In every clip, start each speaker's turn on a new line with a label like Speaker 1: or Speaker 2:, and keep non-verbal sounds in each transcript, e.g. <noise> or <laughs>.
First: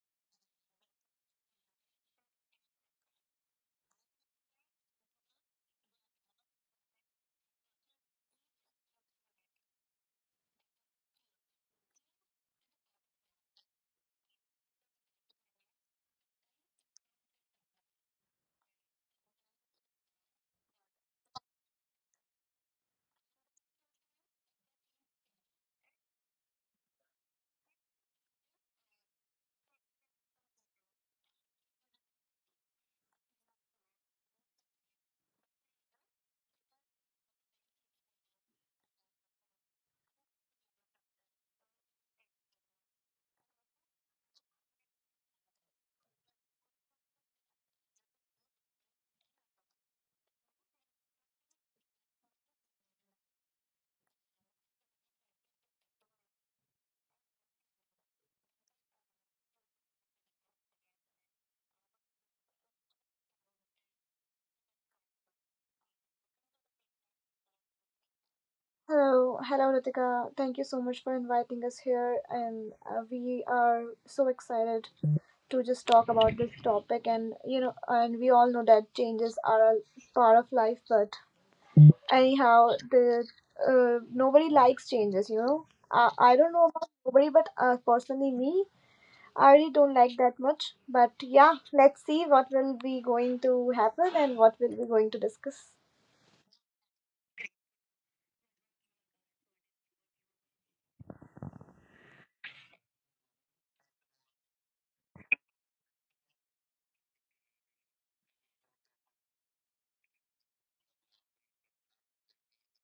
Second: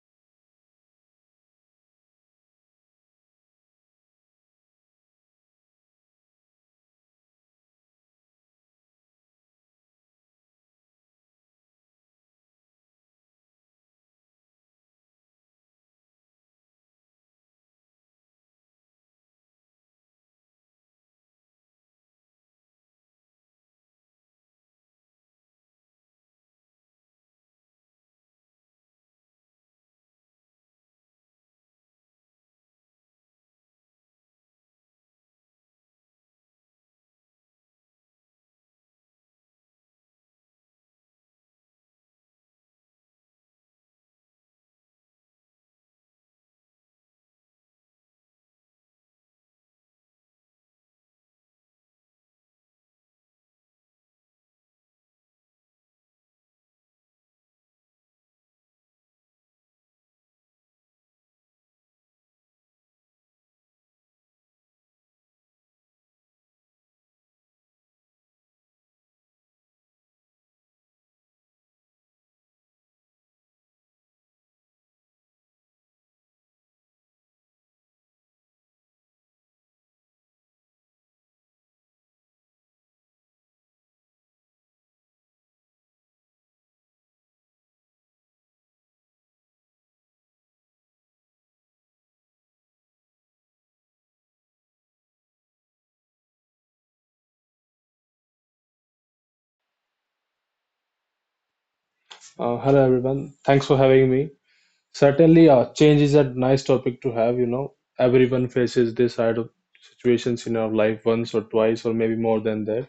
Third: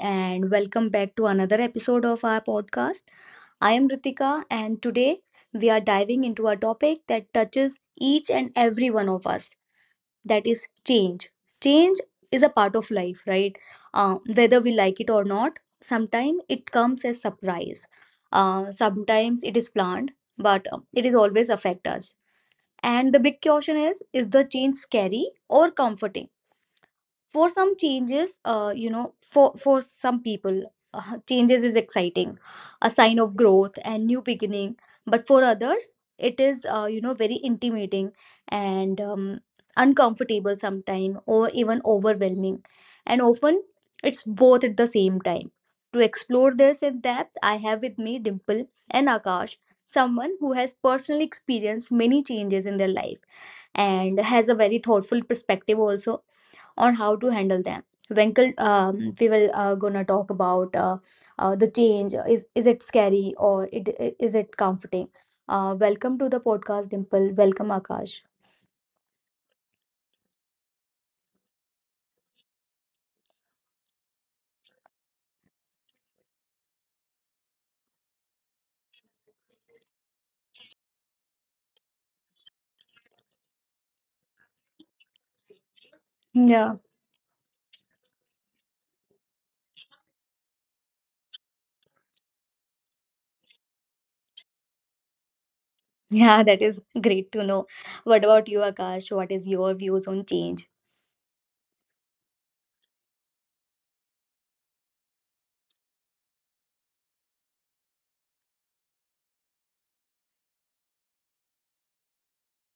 Speaker 1: and welcome back to another episode of our podcast. I am Ritika, and today we are diving into a topic that touches each and every one of us, that is change. Change is a part of life, right? Whether we like it or not, sometimes it comes as surprise. Sometimes it is planned, but it is always affect us. And the big question is the change scary or comforting? For some changes for some people, changes is exciting, a sign of growth and new beginning, but for others it is very intimidating, and uncomfortable sometimes, or even overwhelming, and often it's both at the same time. To explore this in depth, I have with me Dimple and Akash, someone who has personally experienced many changes in their life and has a very thoughtful perspective also on how to handle them. Winkle, we will gonna talk about the change. Is it scary or is it comforting? Welcome to the podcast, Dimple. Welcome, Akash.
Speaker 2: Hello, hello Ritika. Thank you so much for inviting us here, and we are so excited to just talk about this topic. And you know, and we all know that changes are a part of life, but anyhow, the nobody likes changes. You know, I don't know
Speaker 1: Yeah,
Speaker 2: about nobody, but personally me, I really don't like that much. But yeah, let's see what will be going to happen and what will be going to discuss.
Speaker 1: yeah, that is great to know. What about you, Akash? What is your views on change?
Speaker 3: Hello everyone. Thanks for having me. Certainly, change is a nice topic to have. You know, everyone faces this side of situations in our life once or twice, or maybe more than that.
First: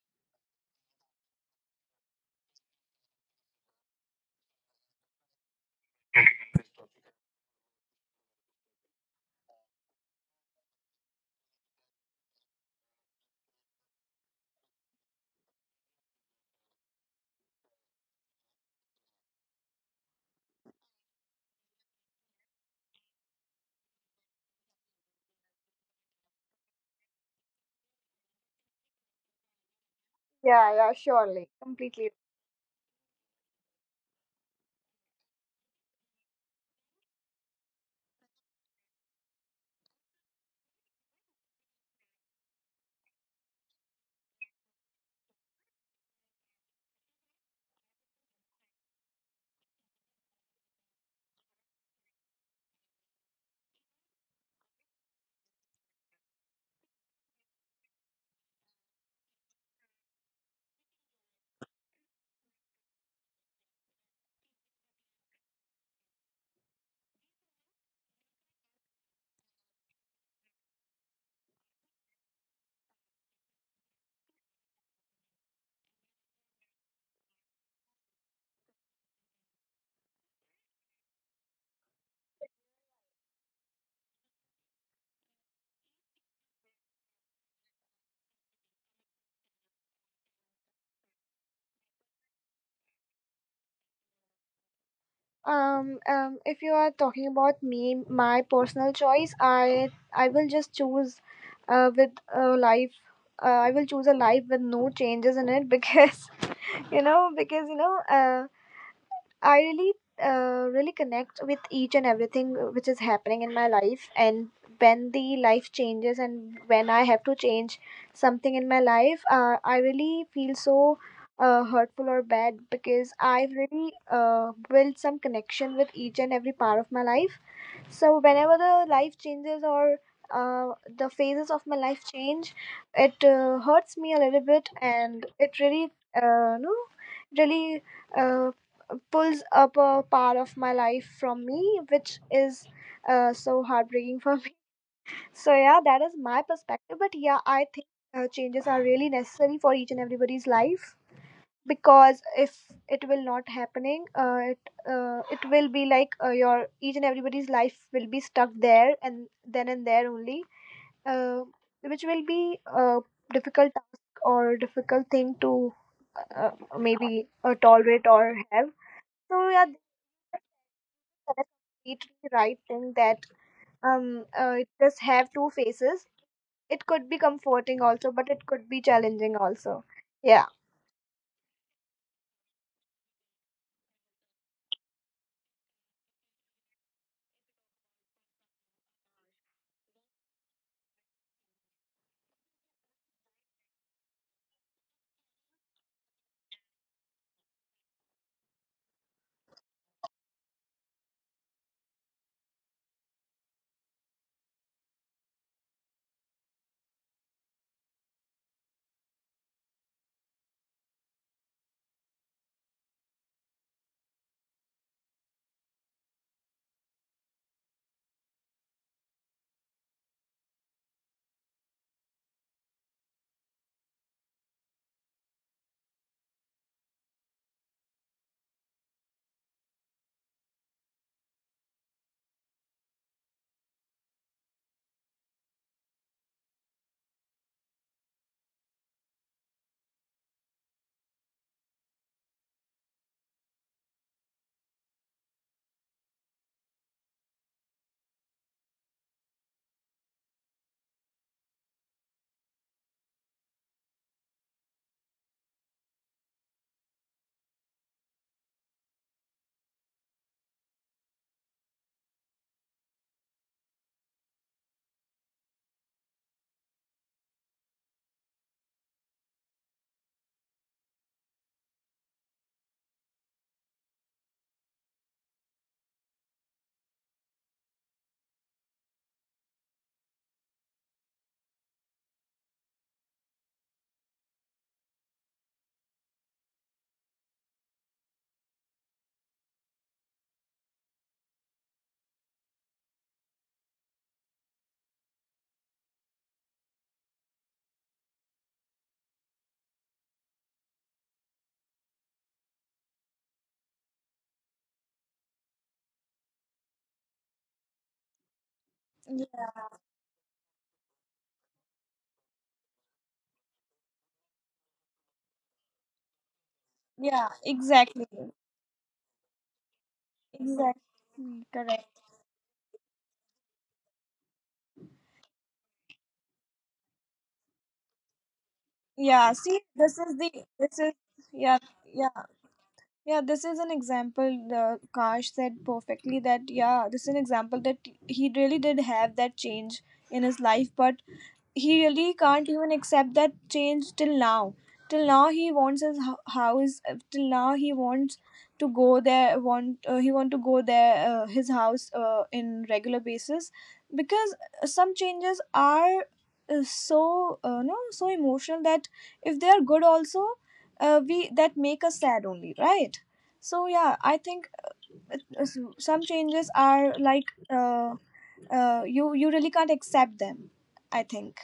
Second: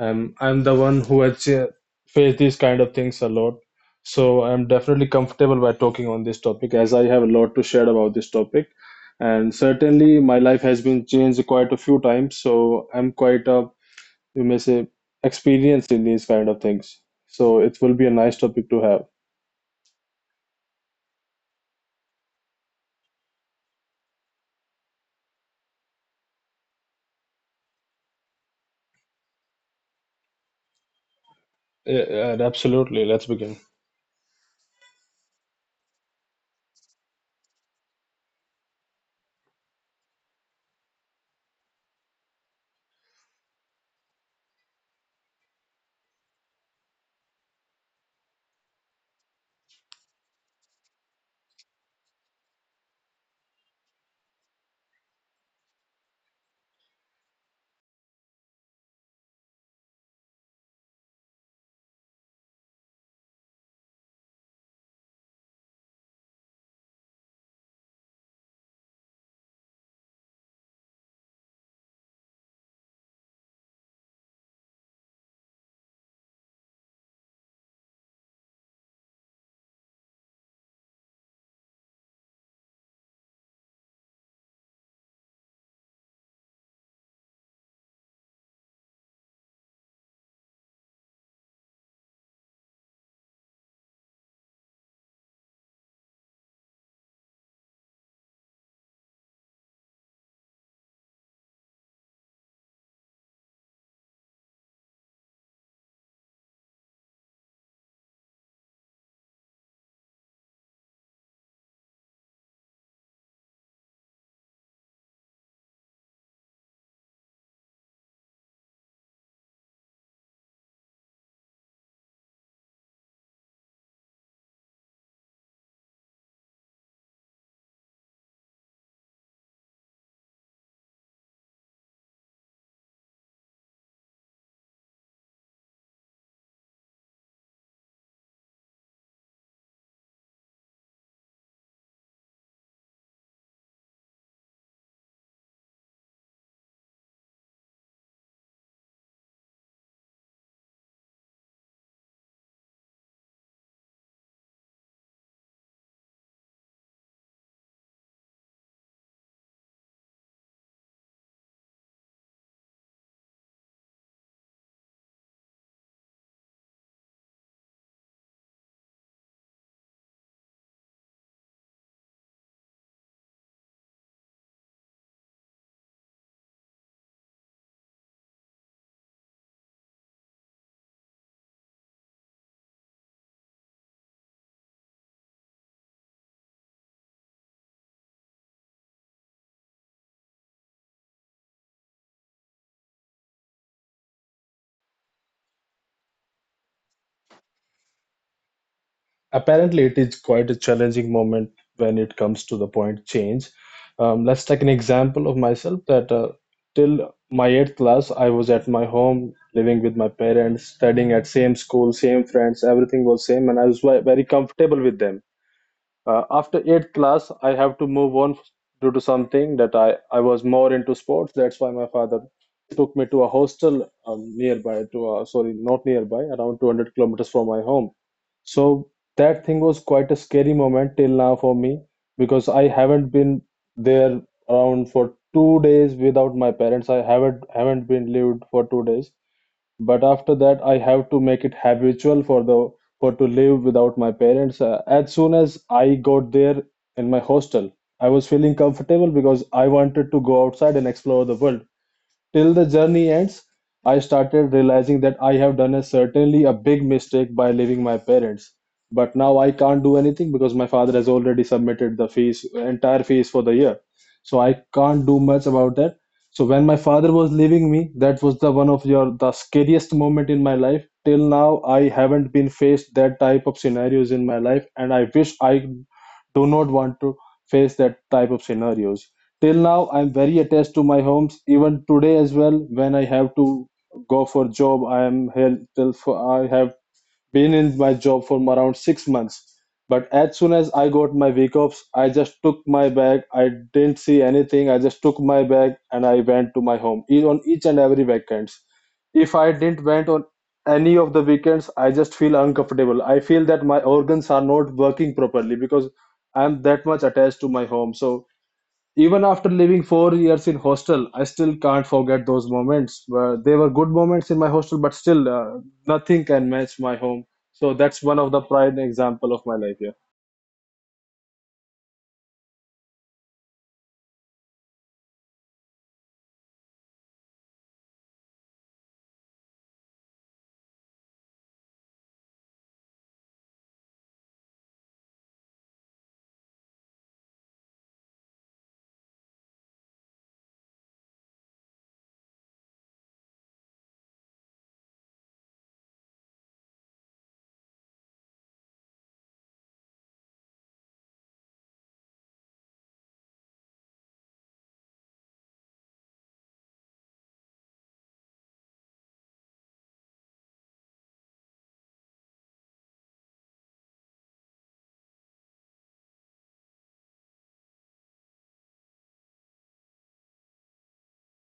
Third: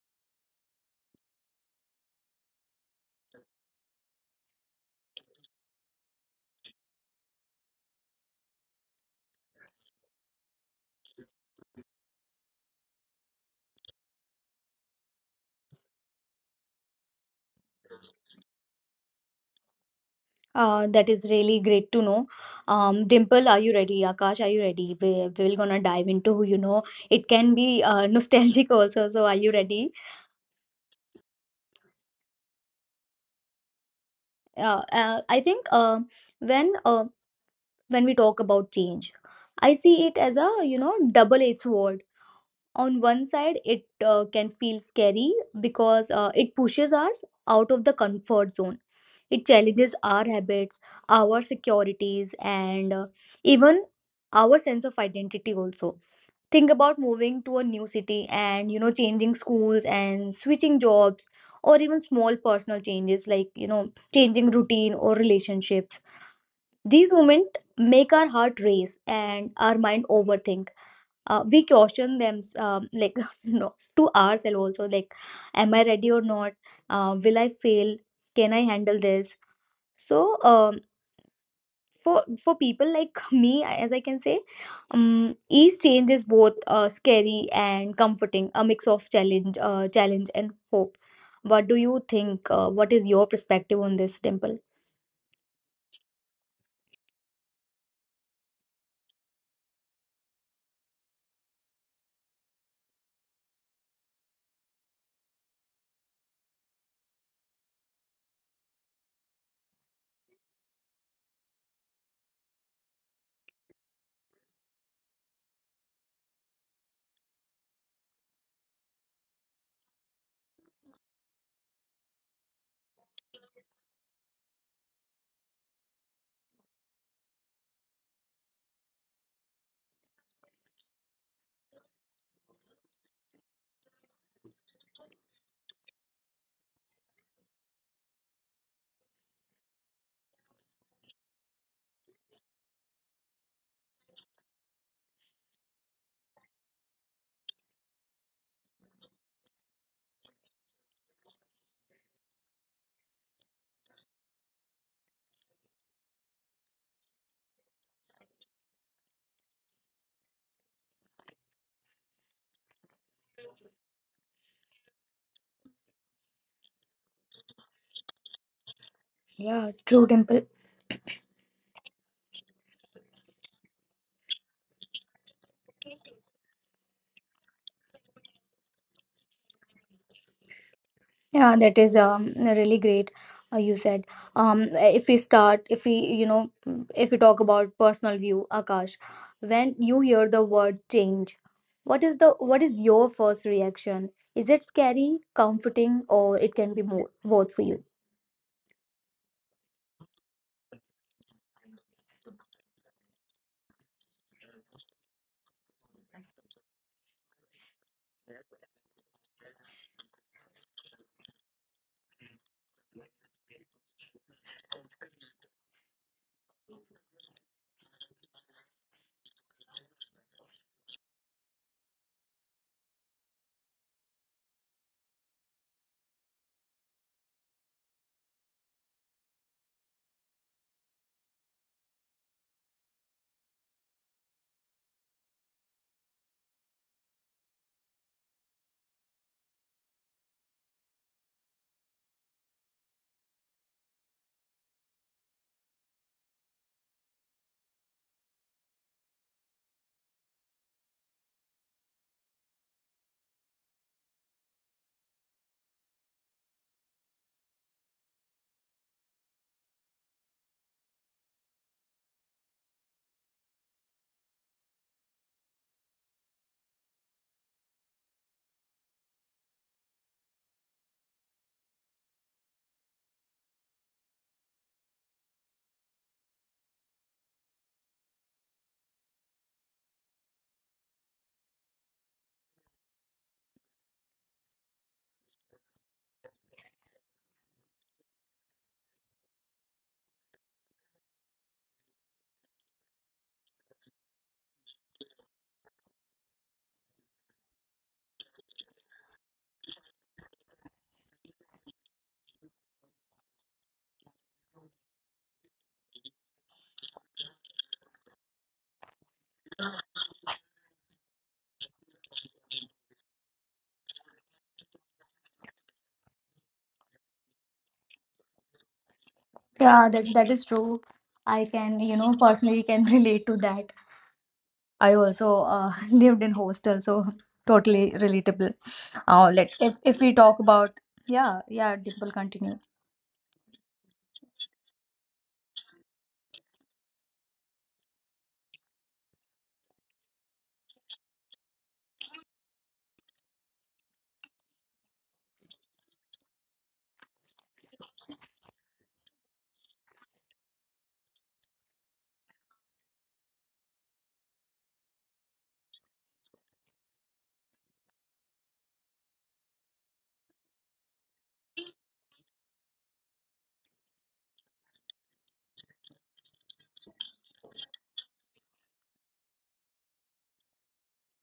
Speaker 3: I'm the one who has faced these kind of things a lot, so I'm definitely comfortable by talking on this topic as I have a lot to share about this topic. And certainly, my life has been changed quite a few times, so I'm quite a, you may say, experienced in these kind of things. So it will be a nice topic to have.
Speaker 1: That is really great to know. Dimple, are you ready? Akash, are you ready? We will gonna dive into, you know, it can be <laughs> nostalgic also. So are you ready?
Speaker 2: Yeah, yeah, surely,
Speaker 3: Yeah,
Speaker 2: completely.
Speaker 3: yeah, absolutely. Let's begin.
Speaker 1: I think when um when we talk about change, I see it as a, you know, double edged sword. On one side, it can feel scary because it pushes us out of the comfort zone, it challenges our habits, our securities, and even our sense of identity also. Think about moving to a new city, and you know, changing schools and switching jobs, or even small personal changes like, you know, changing routine or relationships. These moments make our heart race and our mind overthink. We caution them, like <laughs> no, to ourselves also, like, am I ready or not? Will I fail? Can I handle this? So, for people like <laughs> me, as I can say, each change is both scary and comforting, a mix of challenge, challenge and hope. What do you think? What is your perspective on this, Dimple?
Speaker 2: If you are talking about me, my personal choice, I will just choose, with a life. I will choose a life with no changes in it because <laughs> you know because I really, really connect with each and everything which is happening in my life. And when the life changes and when I have to change something in my life, I really feel so hurtful or bad because I have really built some connection with each and every part of my life. So whenever the life changes or the phases of my life change, it hurts me a little bit, and it really, no, really. Uh, Pulls up a part of my life from me, which is so heartbreaking for me. <laughs> So, yeah, that is my perspective. But, yeah, I think changes are really necessary for each and everybody's life because if it will not happening it it will be like your each and everybody's life will be stuck there and then and there only, uh, which will be a difficult task or difficult thing to uh, maybe tolerate or have. So yeah,
Speaker 1: Yeah, true, Dimple.
Speaker 2: a completely right thing that it does have two faces. It could be comforting also, but it could be challenging also. Yeah.
Speaker 1: Yeah, that is really great. You said if we start, if we, you know, if we talk about personal view, Akash, when you hear the word change, what is the, what is your first reaction? Is it scary, comforting, or it can be more, both for you?
Speaker 3: Apparently, it is quite a challenging moment when it comes to the point change. Let's take an example of myself that till my eighth class, I was at my home, living with my parents, studying at same school, same friends, everything was same, and I was very comfortable with them. After eighth class, I have to move on due to something that I was more into sports. That's why my father took me to a hostel nearby, to a, sorry, not nearby, around 200 kilometers from my home. So that thing was quite a scary moment till now for me because I haven't been there around for 2 days without my parents. I haven't been lived for 2 days. But after that, I have to make it habitual for the for to live without my parents. As soon as I got there in my hostel, I was feeling comfortable because I wanted to go outside and explore the world. Till the journey ends, I started realizing that I have done a certainly a big mistake by leaving my parents. But now I can't do anything because my father has already submitted the fees, entire fees for the year. So I can't do much about that. So when my father was leaving me, that was the one of your the scariest moment in my life. Till now, I haven't been faced that type of scenarios in my life, and I wish I do not want to face that type of scenarios. Till now, I'm very attached to my homes. Even today as well, when I have to go for job, I am here till for, I have been in my job for around 6 months. But as soon as I got my week offs, I just took my bag. I didn't see anything. I just took my bag and I went to my home on each and every weekends. If I didn't went on any of the weekends, I just feel uncomfortable. I feel that my organs are not working properly because I'm that much attached to my home. So even
Speaker 2: Yeah,
Speaker 3: after living 4 years in hostel, I still can't forget those moments. They were good moments in my hostel, but still, nothing can match my home.
Speaker 2: yeah,
Speaker 3: So that's
Speaker 2: exactly.
Speaker 3: one of the pride example of my life. Yeah,
Speaker 1: Yeah, that that is true.
Speaker 2: Exactly.
Speaker 1: I can,
Speaker 2: Correct.
Speaker 1: you know, personally can <laughs> relate to that. I also <laughs> lived in hostel, so totally relatable.
Speaker 2: Yeah, see,
Speaker 1: Let us, if
Speaker 2: this
Speaker 1: if
Speaker 2: is
Speaker 1: we
Speaker 2: the
Speaker 1: talk
Speaker 2: this
Speaker 1: about,
Speaker 2: is
Speaker 1: yeah
Speaker 2: yeah,
Speaker 1: yeah,
Speaker 2: yeah.
Speaker 1: Dimple continue.
Speaker 2: Yeah, this is an example. The Kash said perfectly that yeah, this is an example that he really did have that change in his life, but he really can't even accept that change till now. Till now he wants his house, till now he wants to go there, want he want to go there, his house, in regular basis because some changes are so no, so emotional that if they are good also, we, that make us sad only, right? So yeah, I think some changes are like you really can't accept them, I think.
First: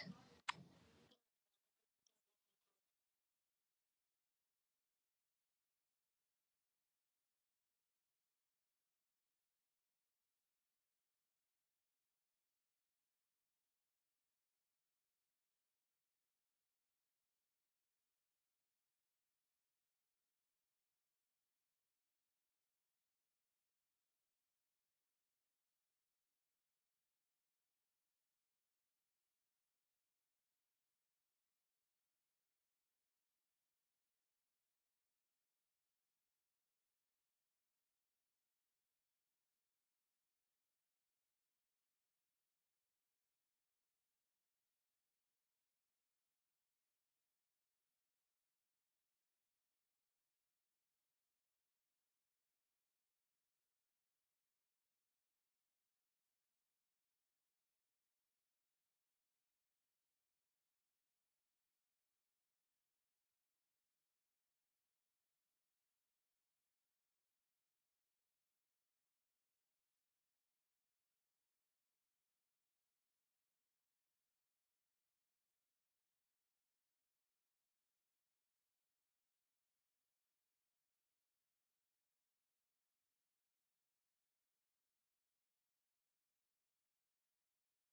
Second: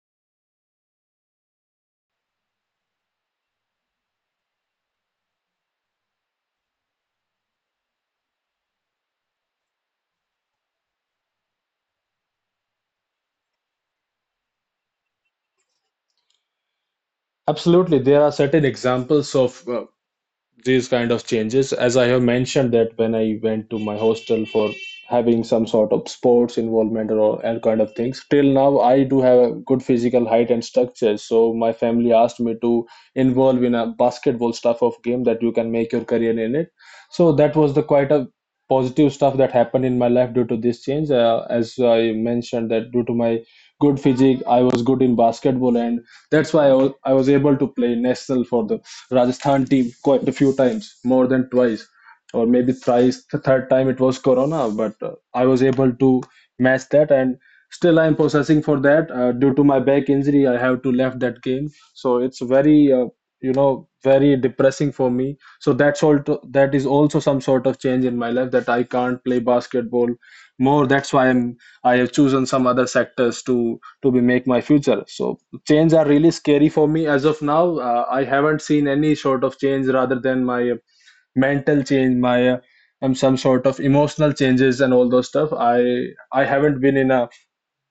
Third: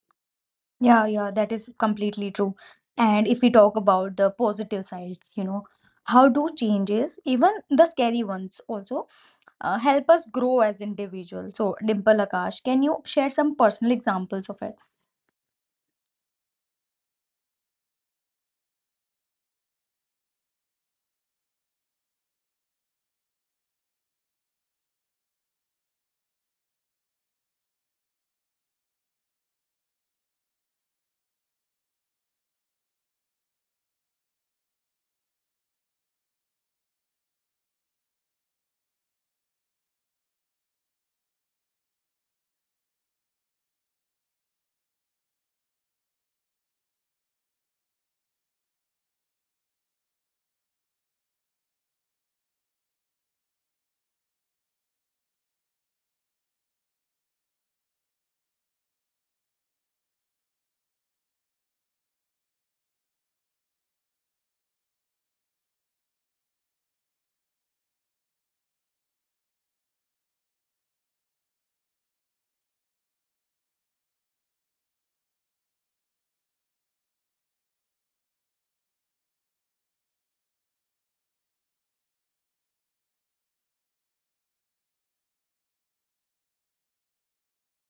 Speaker 1: Yeah, yeah, that is completely true. And if we talk about the positive sides, you know, how do changes, even the scary ones also, help us grow as individuals? So, Dimple, Akash, can you share some personal examples of it?
Speaker 3: absolutely. There are certain examples of these kind of changes as I have mentioned that when I went to my hostel for having some sort of sports involvement or all kind of things, till now I do have a good physical height and structure, so my family asked me to involve in a basketball stuff of game that you can make your career in it. So that was the quite a positive stuff that happened in my life due to this change, as I mentioned that due to my good physique I was good in basketball, and that's why I was able to play national for the Rajasthan team quite a few times, more than twice, or maybe thrice. The third time it was Corona, but I was able to match that, and still I am processing for that. Due to my back injury, I have to left that game, so it's very, you know, very depressing for me. So that's all. To, that is also some sort of change in my life that I can't play basketball more. That's why I have chosen some other sectors to be make my future. So chains are really scary for me as of now. I haven't seen any sort of change rather than my, mental change, my, some sort of emotional changes and all those stuff. I haven't been in a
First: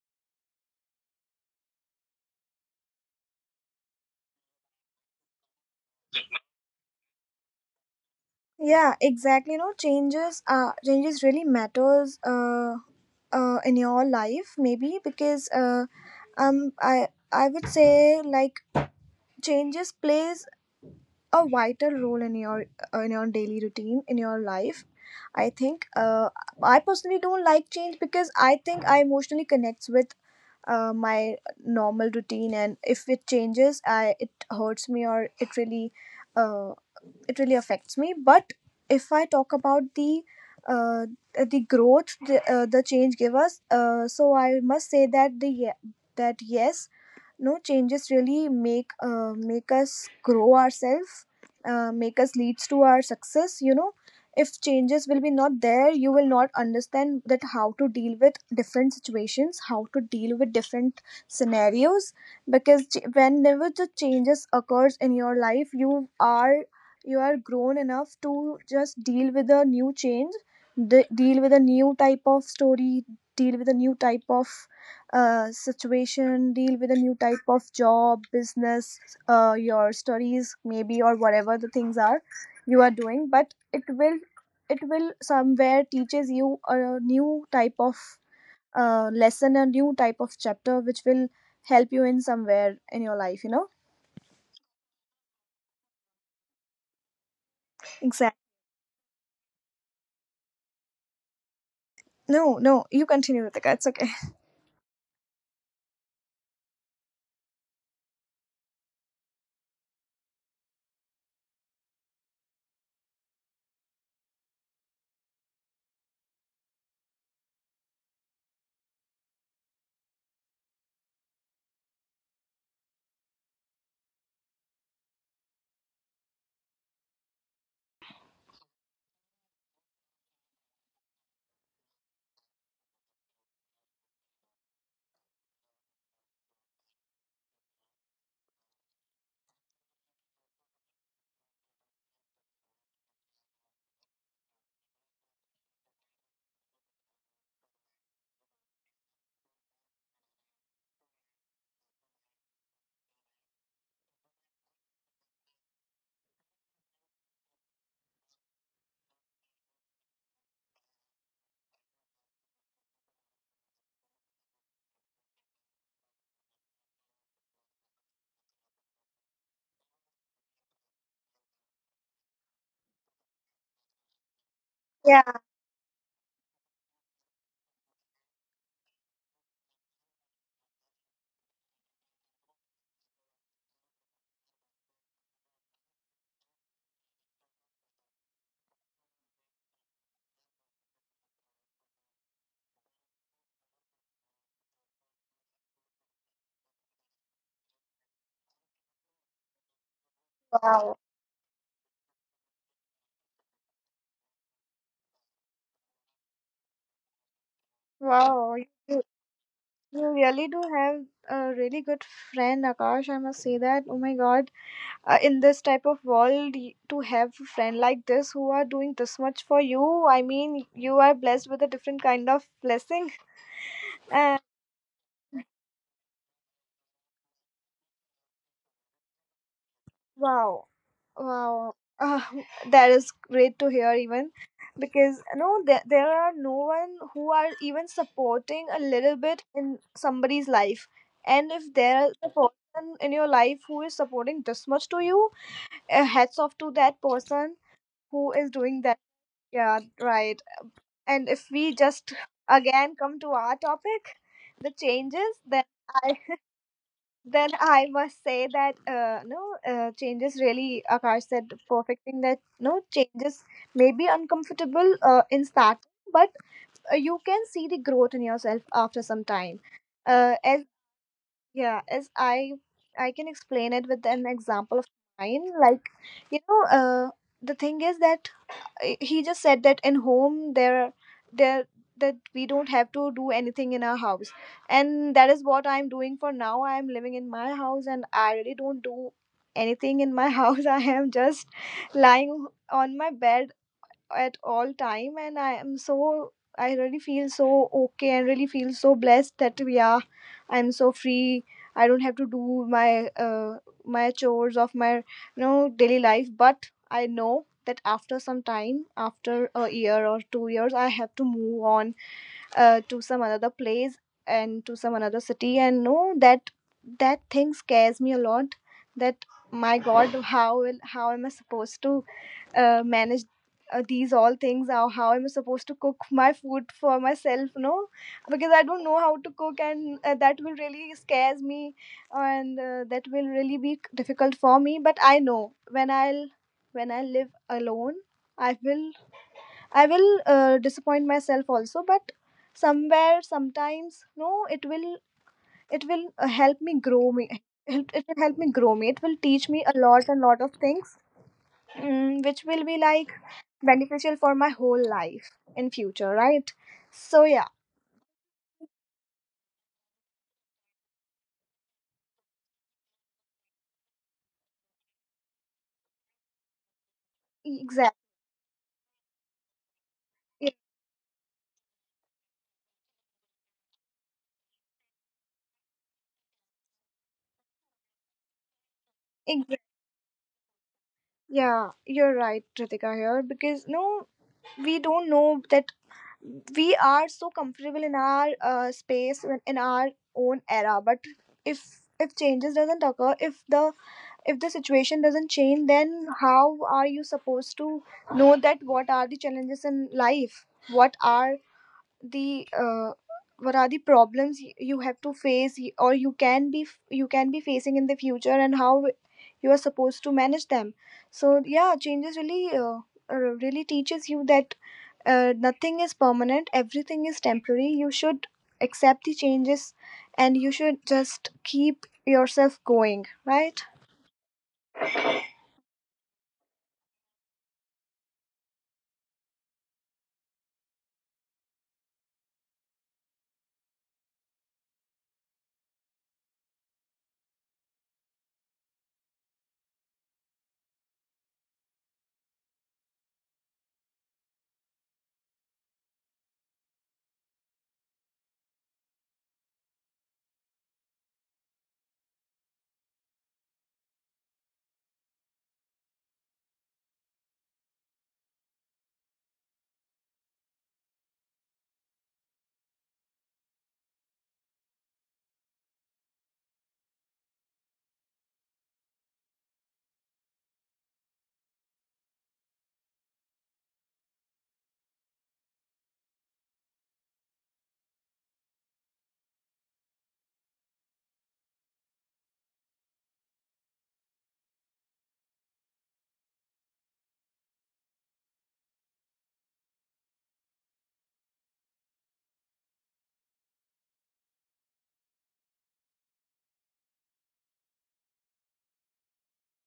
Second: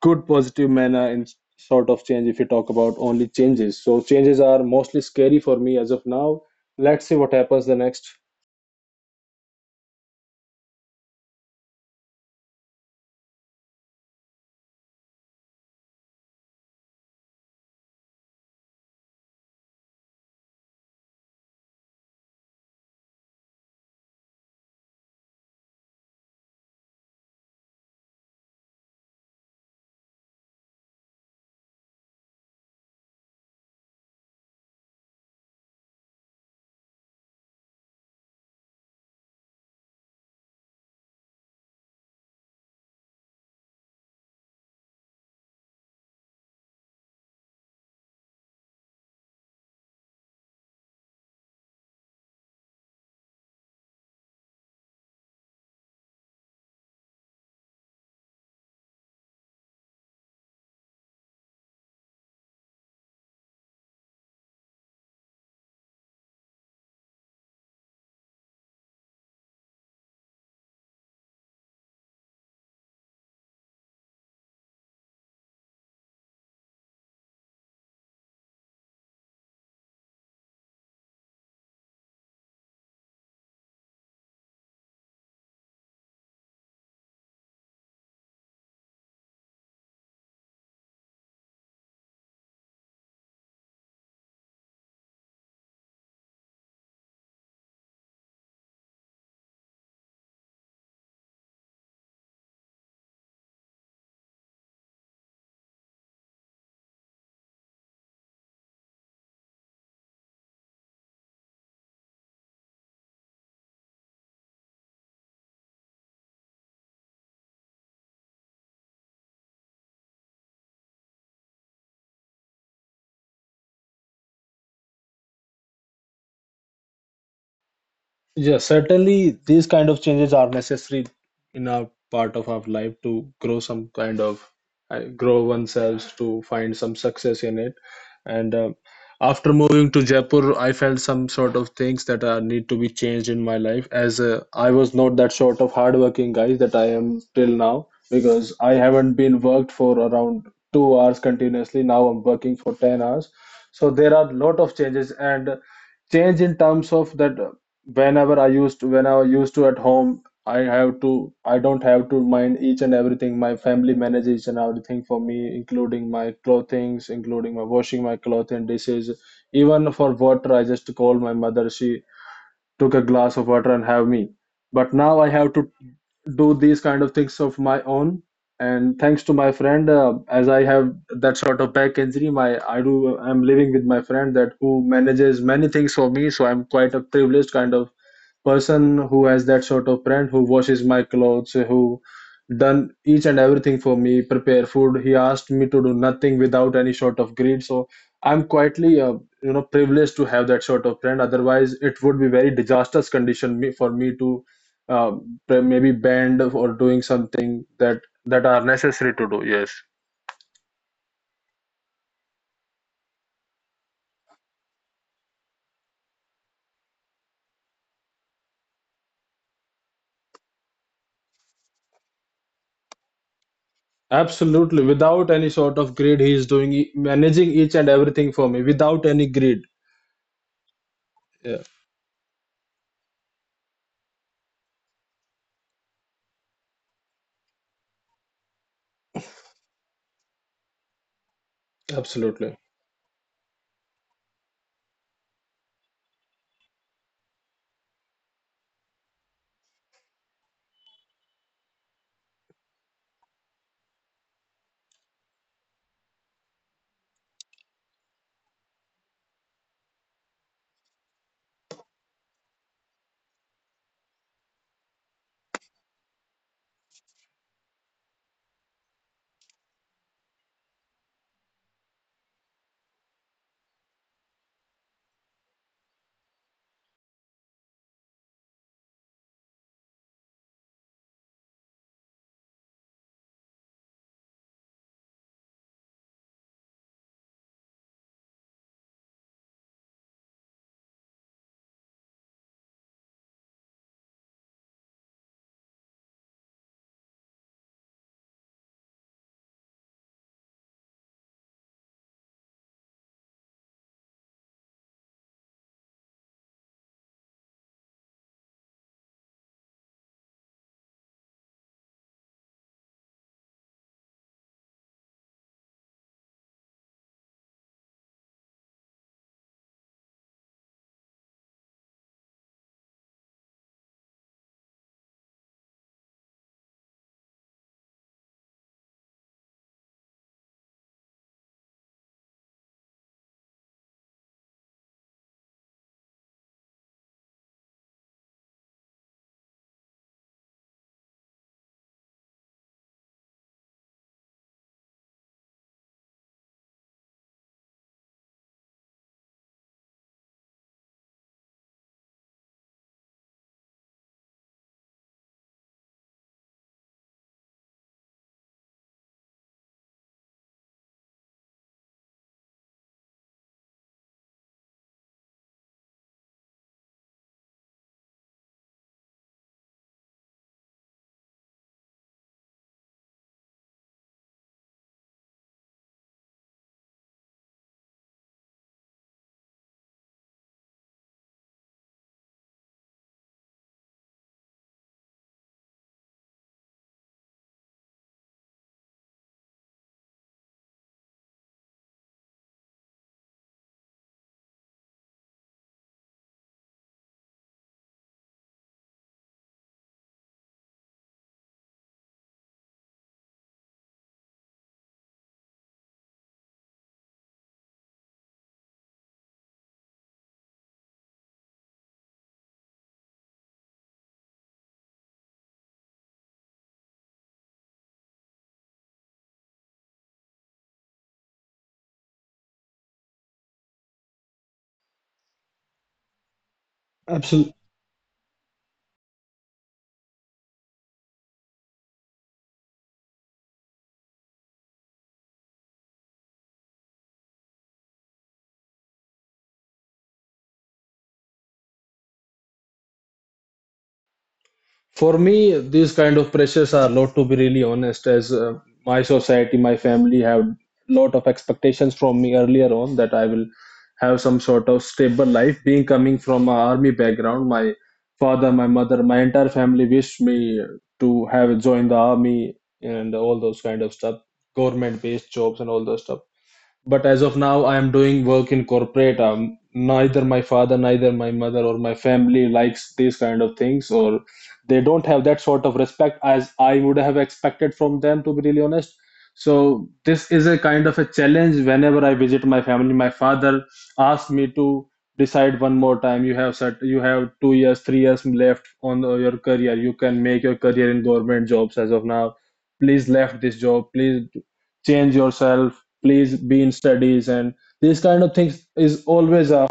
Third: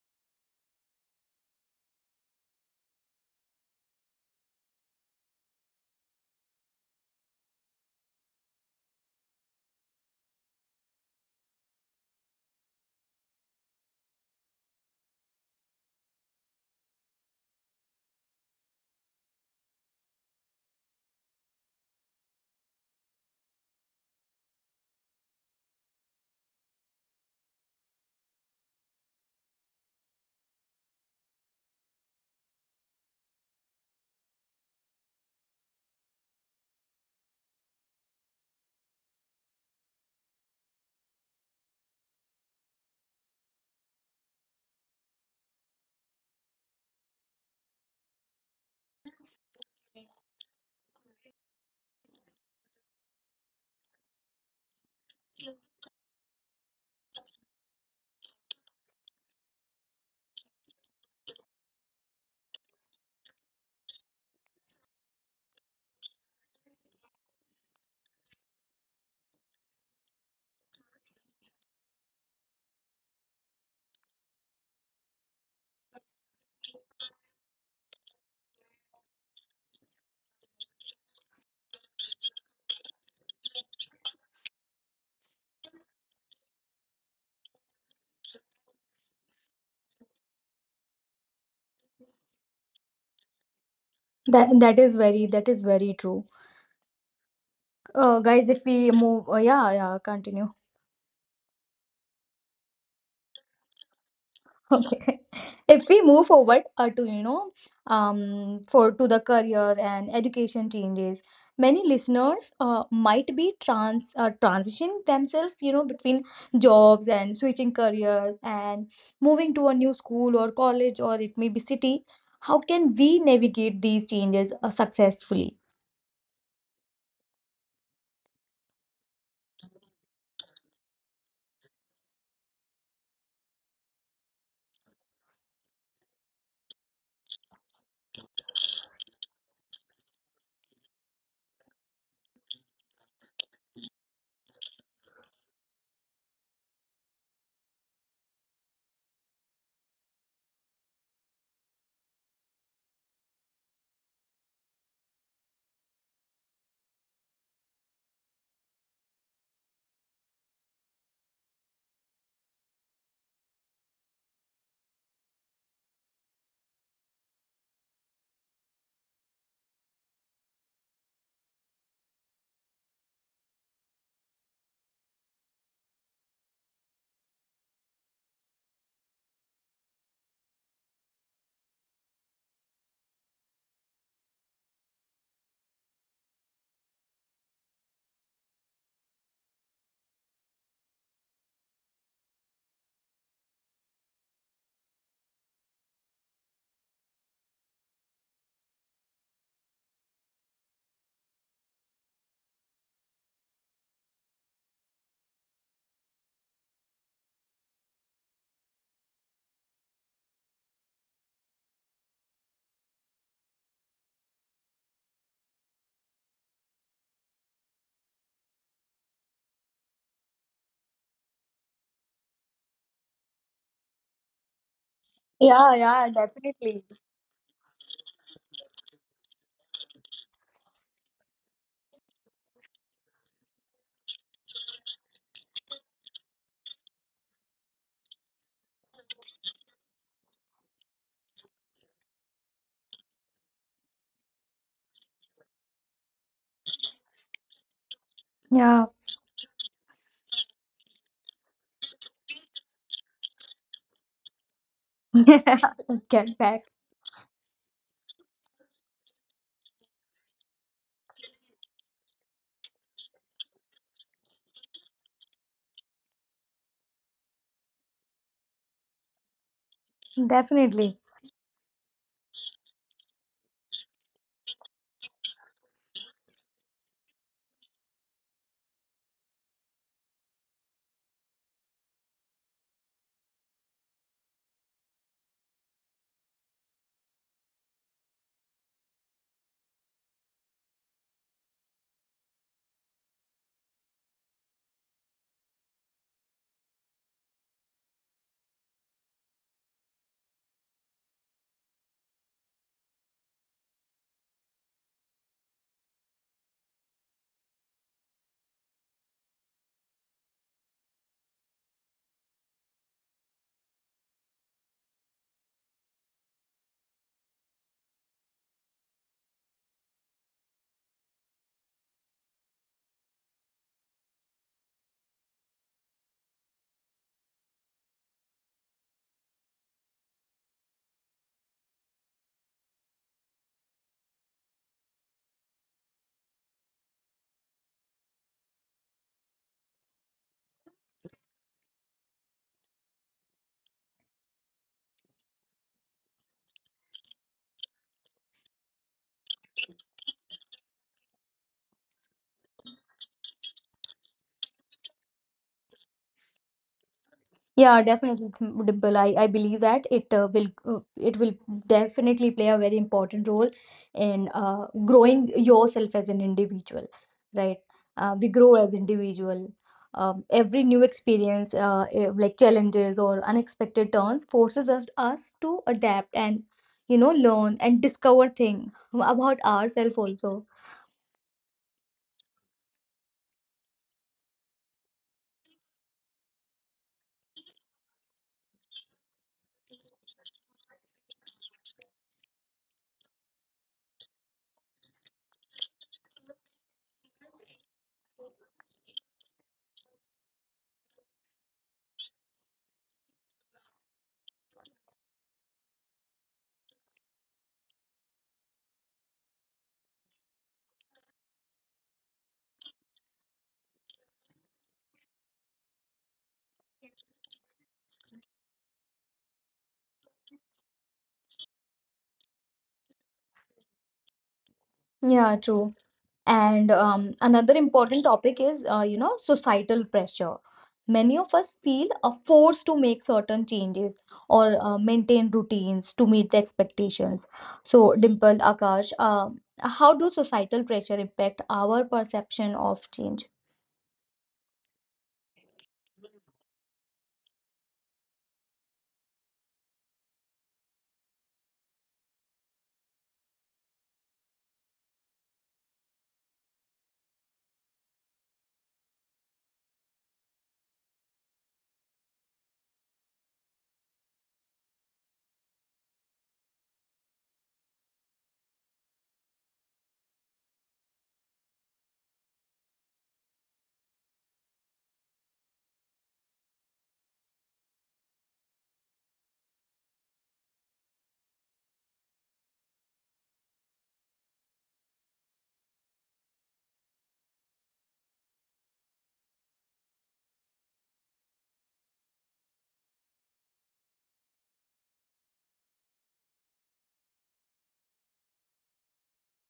Speaker 3: good positive manner in sort of change if you talk about only changes. So changes are mostly scary for me as of now. Let's see what happens the next.
Speaker 2: Yeah, exactly, you know, changes really matters, in your life maybe because um i I would say like changes plays a vital role in your daily routine in your life. I think I personally don't like change because I think I emotionally connects with my normal routine, and if it changes, I it hurts me or uh, it really affects me. But if I talk about uh, the growth the change give us, so I must say that the ye- that yes, no changes really make make us grow ourselves, make us leads to our success, you know. If changes will be not there, you will not understand that how to deal with different situations, how to deal with different scenarios, because whenever the changes occurs in your life, you are, you are grown enough to just deal with a new change, deal with a new type of story, deal with a new type of situation, deal with a new type of job, business, your studies maybe, or whatever the things are you are doing. But it will, it will somewhere teaches you a new type of lesson, a new type of chapter, which will help you in somewhere in your life, you know.
Speaker 1: That, that is very, that is very true.
Speaker 2: Exactly.
Speaker 1: Guys, if we move, yeah, yeah, continue.
Speaker 2: No no, you continue, with it's okay.
Speaker 1: Okay. <laughs> If we move forward to, you know, for to the career and education changes, many listeners might be transitioning themselves, you know, between jobs and switching careers, and moving to a new school or college, or it may be city. How can we navigate these changes successfully?
Speaker 3: Yeah, certainly these kind of changes are necessary in our part of our life to grow some kind of, grow oneself to find some success in it. And after moving to Jaipur, I felt some sort of things that are need to be changed in my life as, I was not that sort of hardworking guy that I am till now because I haven't been worked for around 2 hours continuously. Now I'm working for 10 hours. So there are lot of changes and change in terms of that whenever when I used to at home, I don't have to mind each and everything. My family manages each and everything for me, including my clothings, including my washing my clothes and dishes. Even for water, I just call my mother. She took a glass of water and have me. But now
Speaker 2: Yeah.
Speaker 3: I have to do these kind of things of my own. And thanks to my friend, as I have that sort of back injury, my I do I'm living with my friend that who manages many things for me. So I'm quite a privileged kind of person who has that sort of friend who washes my clothes, who done each and everything for me, prepare food. He asked me to do nothing without any sort of greed. So I'm quietly, you know, privileged to have that sort of
Speaker 2: Wow,
Speaker 3: friend, otherwise it would be very disastrous condition me, for me to, uh, maybe bend or doing something that that are
Speaker 2: wow. you,
Speaker 3: necessary to do. Yes,
Speaker 2: you really do have a really good friend Akash, I must say that. Oh my god, in this type of world, to have a friend like this who are doing this much for you, I mean you are blessed with a different kind of blessing. And
Speaker 3: absolutely. Without any sort
Speaker 1: Yeah,
Speaker 3: of
Speaker 1: yeah,
Speaker 3: greed, he is doing
Speaker 1: definitely.
Speaker 3: managing each and everything for me without any greed.
Speaker 2: wow,
Speaker 3: Yeah,
Speaker 2: wow. uh, that is great to hear. Even because no, there are no one who are even supporting a little bit in somebody's life, and if there is a
Speaker 3: absolutely.
Speaker 2: person in your life who is supporting this much to you, hats off to that person who is doing
Speaker 1: Yeah.
Speaker 2: that. Yeah, right. And if we just again come to our topic, the changes, then
Speaker 1: <laughs>
Speaker 2: I
Speaker 1: Get back.
Speaker 2: <laughs> then I must say that no changes really, Akash said perfecting that no changes may be uncomfortable in start, but you can see the growth in yourself after some time, as
Speaker 1: Definitely.
Speaker 2: yeah, as I can explain it with an example of mine. Like you know the thing is that he just said that in home there there that we don't have to do anything in our house, and that is what I'm doing for now. I'm living in my house and I really don't do anything in my <laughs> house. I am just lying on my bed at all time, and I am so, I really feel so okay and really feel so blessed that yeah, I'm so free. I don't have to do my my chores of my, you know, daily life. But I know that after some time, after a year or 2 years, I have to move on to some another place and to some another city. And no, that that thing scares me a lot. That my god, how will, how am I supposed to manage these all things? How am I supposed to cook <laughs> my food for myself? No, because I don't know how to cook, and that will really scares me, and that will really be difficult for me. But I know when I live alone, i will I will disappoint myself also, but somewhere, sometimes, no, it will help me grow me. It will help me grow me. It will teach me a lot and lot of things, which will be like beneficial for my whole life in future, right? So yeah,
Speaker 1: Yeah, definitely, Dimple. I believe that it will it will definitely play a very important role in growing yourself as an individual, right?
Speaker 2: exactly.
Speaker 1: We grow as individual. Every new experience, like challenges or unexpected turns, forces us to adapt and, you know, learn and discover thing about ourselves also.
Speaker 2: Yeah, you're right, Ritika here, because no, we don't know that we are so comfortable in our space, in our own era. But if if changes doesn't occur, if the, if the situation doesn't change, then how are you supposed to know that what are the challenges in life, what are the uh, what are the problems you have to face, or you can be you can be facing in the future, and how you are supposed to manage them? So yeah, changes really really teaches you that nothing is permanent, everything is temporary. You should accept the changes and you should just keep yourself going, right?
Speaker 1: Yeah, true. And another important topic is, you know, societal pressure. Many of us feel a force to make certain changes, or maintain routines to meet the expectations. So, Dimple, Akash, how do societal pressure impact our perception of change?
Speaker 3: For me, these kind of pressures are lot to be really honest, as, my society, my family have lot of expectations from me earlier on that I will have some sort of stable life. Being coming from an army background, my father, my mother, my entire family wished me to have joined the army and all those kind of stuff, government-based jobs and all those stuff. But as of now, I am doing work in corporate. Neither my father, neither my mother or my family likes these kind of things, or they don't have that sort of respect as I would have expected from them, to be really honest. So this is a kind of a challenge whenever I visit my family. My father asked me to decide one more time. You have set, you have 2 years, 3 years left on, your career. You can make your career in government jobs as of now. Please left this job. Please change yourself, please be in studies, and these kind of things is always a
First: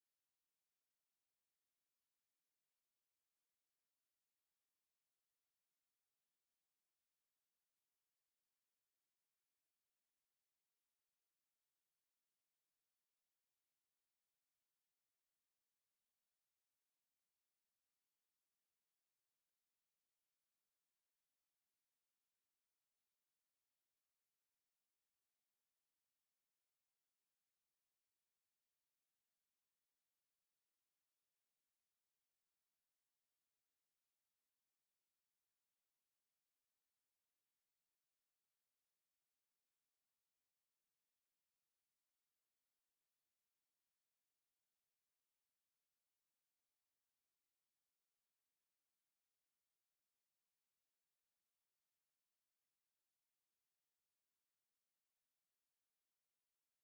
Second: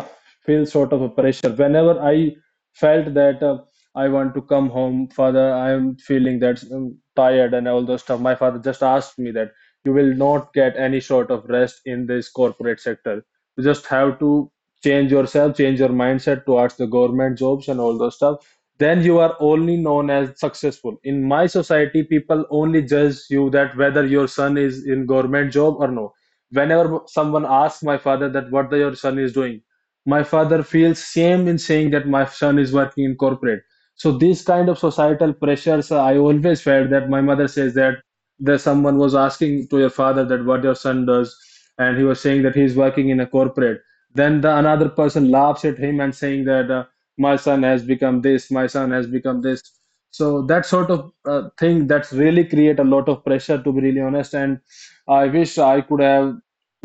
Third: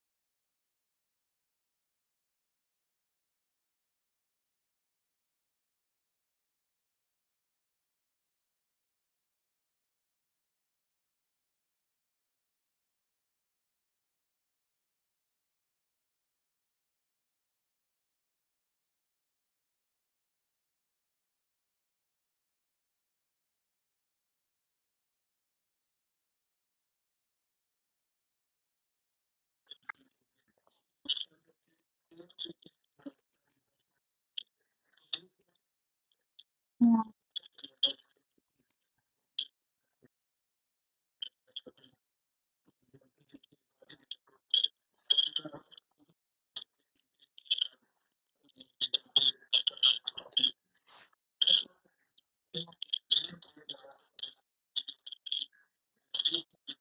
Speaker 3: feel sort of a pressure whenever I felt that, I want to come home father. I am feeling that, tired and all those stuff. My father just asked me that you will not get any sort of rest in this corporate sector. You just have to change yourself, change your mindset towards the government jobs and all those stuff. Then you are only known as successful in my society. People only judge you that whether your son is in government job or no. Whenever someone asks my father that what the, your son is doing, my father feels shame in saying that my son is working in corporate. So these kind of societal pressures, I always felt that my mother says that there someone was asking to your father that what your son does, and he was saying that he's working in a corporate. Then the another person laughs at him and saying that, my son has become this, my son has become this. So that sort of, thing that's really create a lot of pressure to be really honest. And I wish I could have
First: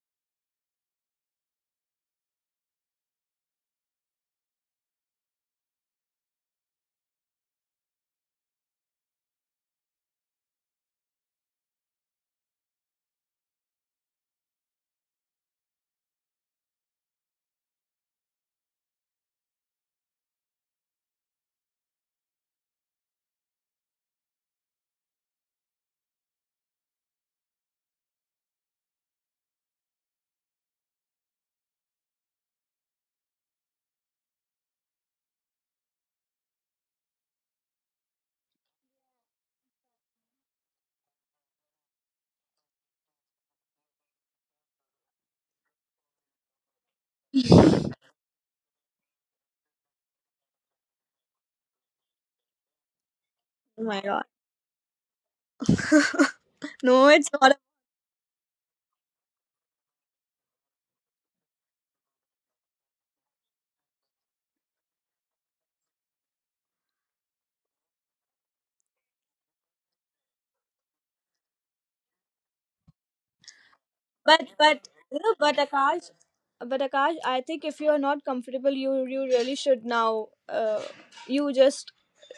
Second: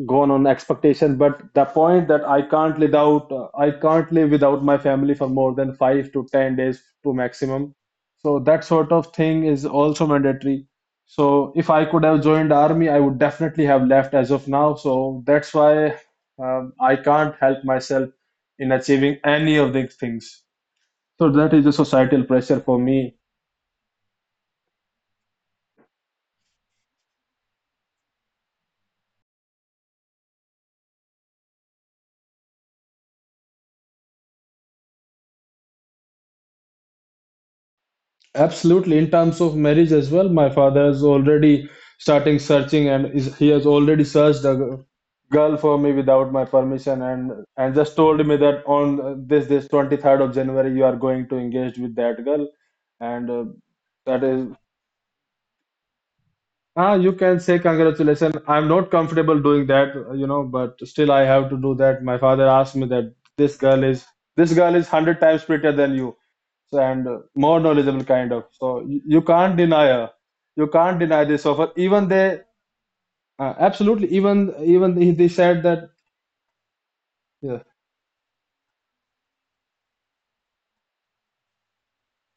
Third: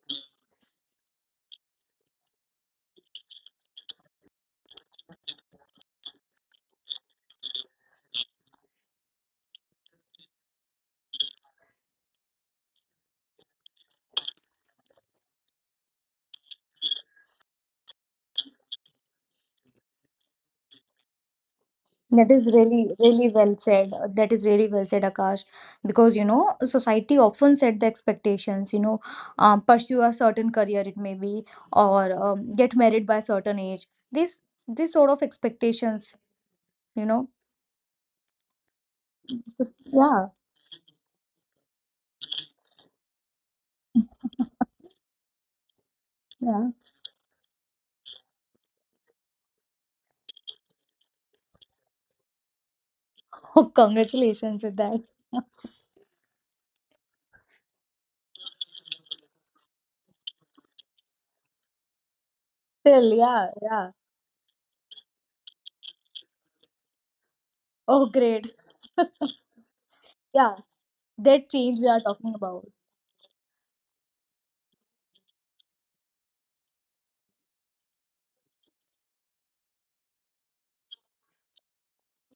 Speaker 3: gone on expectation, but the point that I can't live without my family for more than 5 to 10 days to maximum. So that sort of thing is also mandatory. So if I could have joined army, I would definitely have left as of now. So that's why I can't help myself in achieving any of these things. So that is the societal
Speaker 1: That is
Speaker 3: pressure for
Speaker 1: really,
Speaker 3: me.
Speaker 1: really well said. That is really well said, Akash. Because, you know, society often set the expectations, you know, pursue a certain career, it may be, or get married by a certain age. These, these sort of expectations, you know.
Speaker 3: Absolutely. In terms of marriage as well,
Speaker 1: Yeah,
Speaker 3: my father is already starting searching and is, he has already searched girl for me without my
Speaker 1: yeah.
Speaker 3: permission. And just told me that on this 23rd of January you are going to engage with that girl. and uh,
Speaker 1: <laughs> Oh,
Speaker 3: that is
Speaker 1: congratulations with that. <laughs>
Speaker 3: ah, you can say congratulations. I'm not comfortable doing that, you know, but still I have to do that. My father asked me
Speaker 1: Still,
Speaker 3: that
Speaker 1: yeah,
Speaker 3: this girl
Speaker 1: yeah.
Speaker 3: is this girl is 100 times prettier than you. So and more
Speaker 1: Oh,
Speaker 3: knowledgeable kind of.
Speaker 1: great.
Speaker 3: So
Speaker 1: Yeah,
Speaker 3: you can't deny this
Speaker 1: that
Speaker 3: offer.
Speaker 1: change we are
Speaker 3: Even
Speaker 1: talking
Speaker 3: they
Speaker 1: about.
Speaker 3: absolutely,
Speaker 2: but
Speaker 3: even
Speaker 2: but
Speaker 3: even they
Speaker 2: you
Speaker 3: they
Speaker 2: know,
Speaker 3: said that.
Speaker 2: But Akash, I
Speaker 3: Yeah,
Speaker 2: think if you are not comfortable, you really should now. You just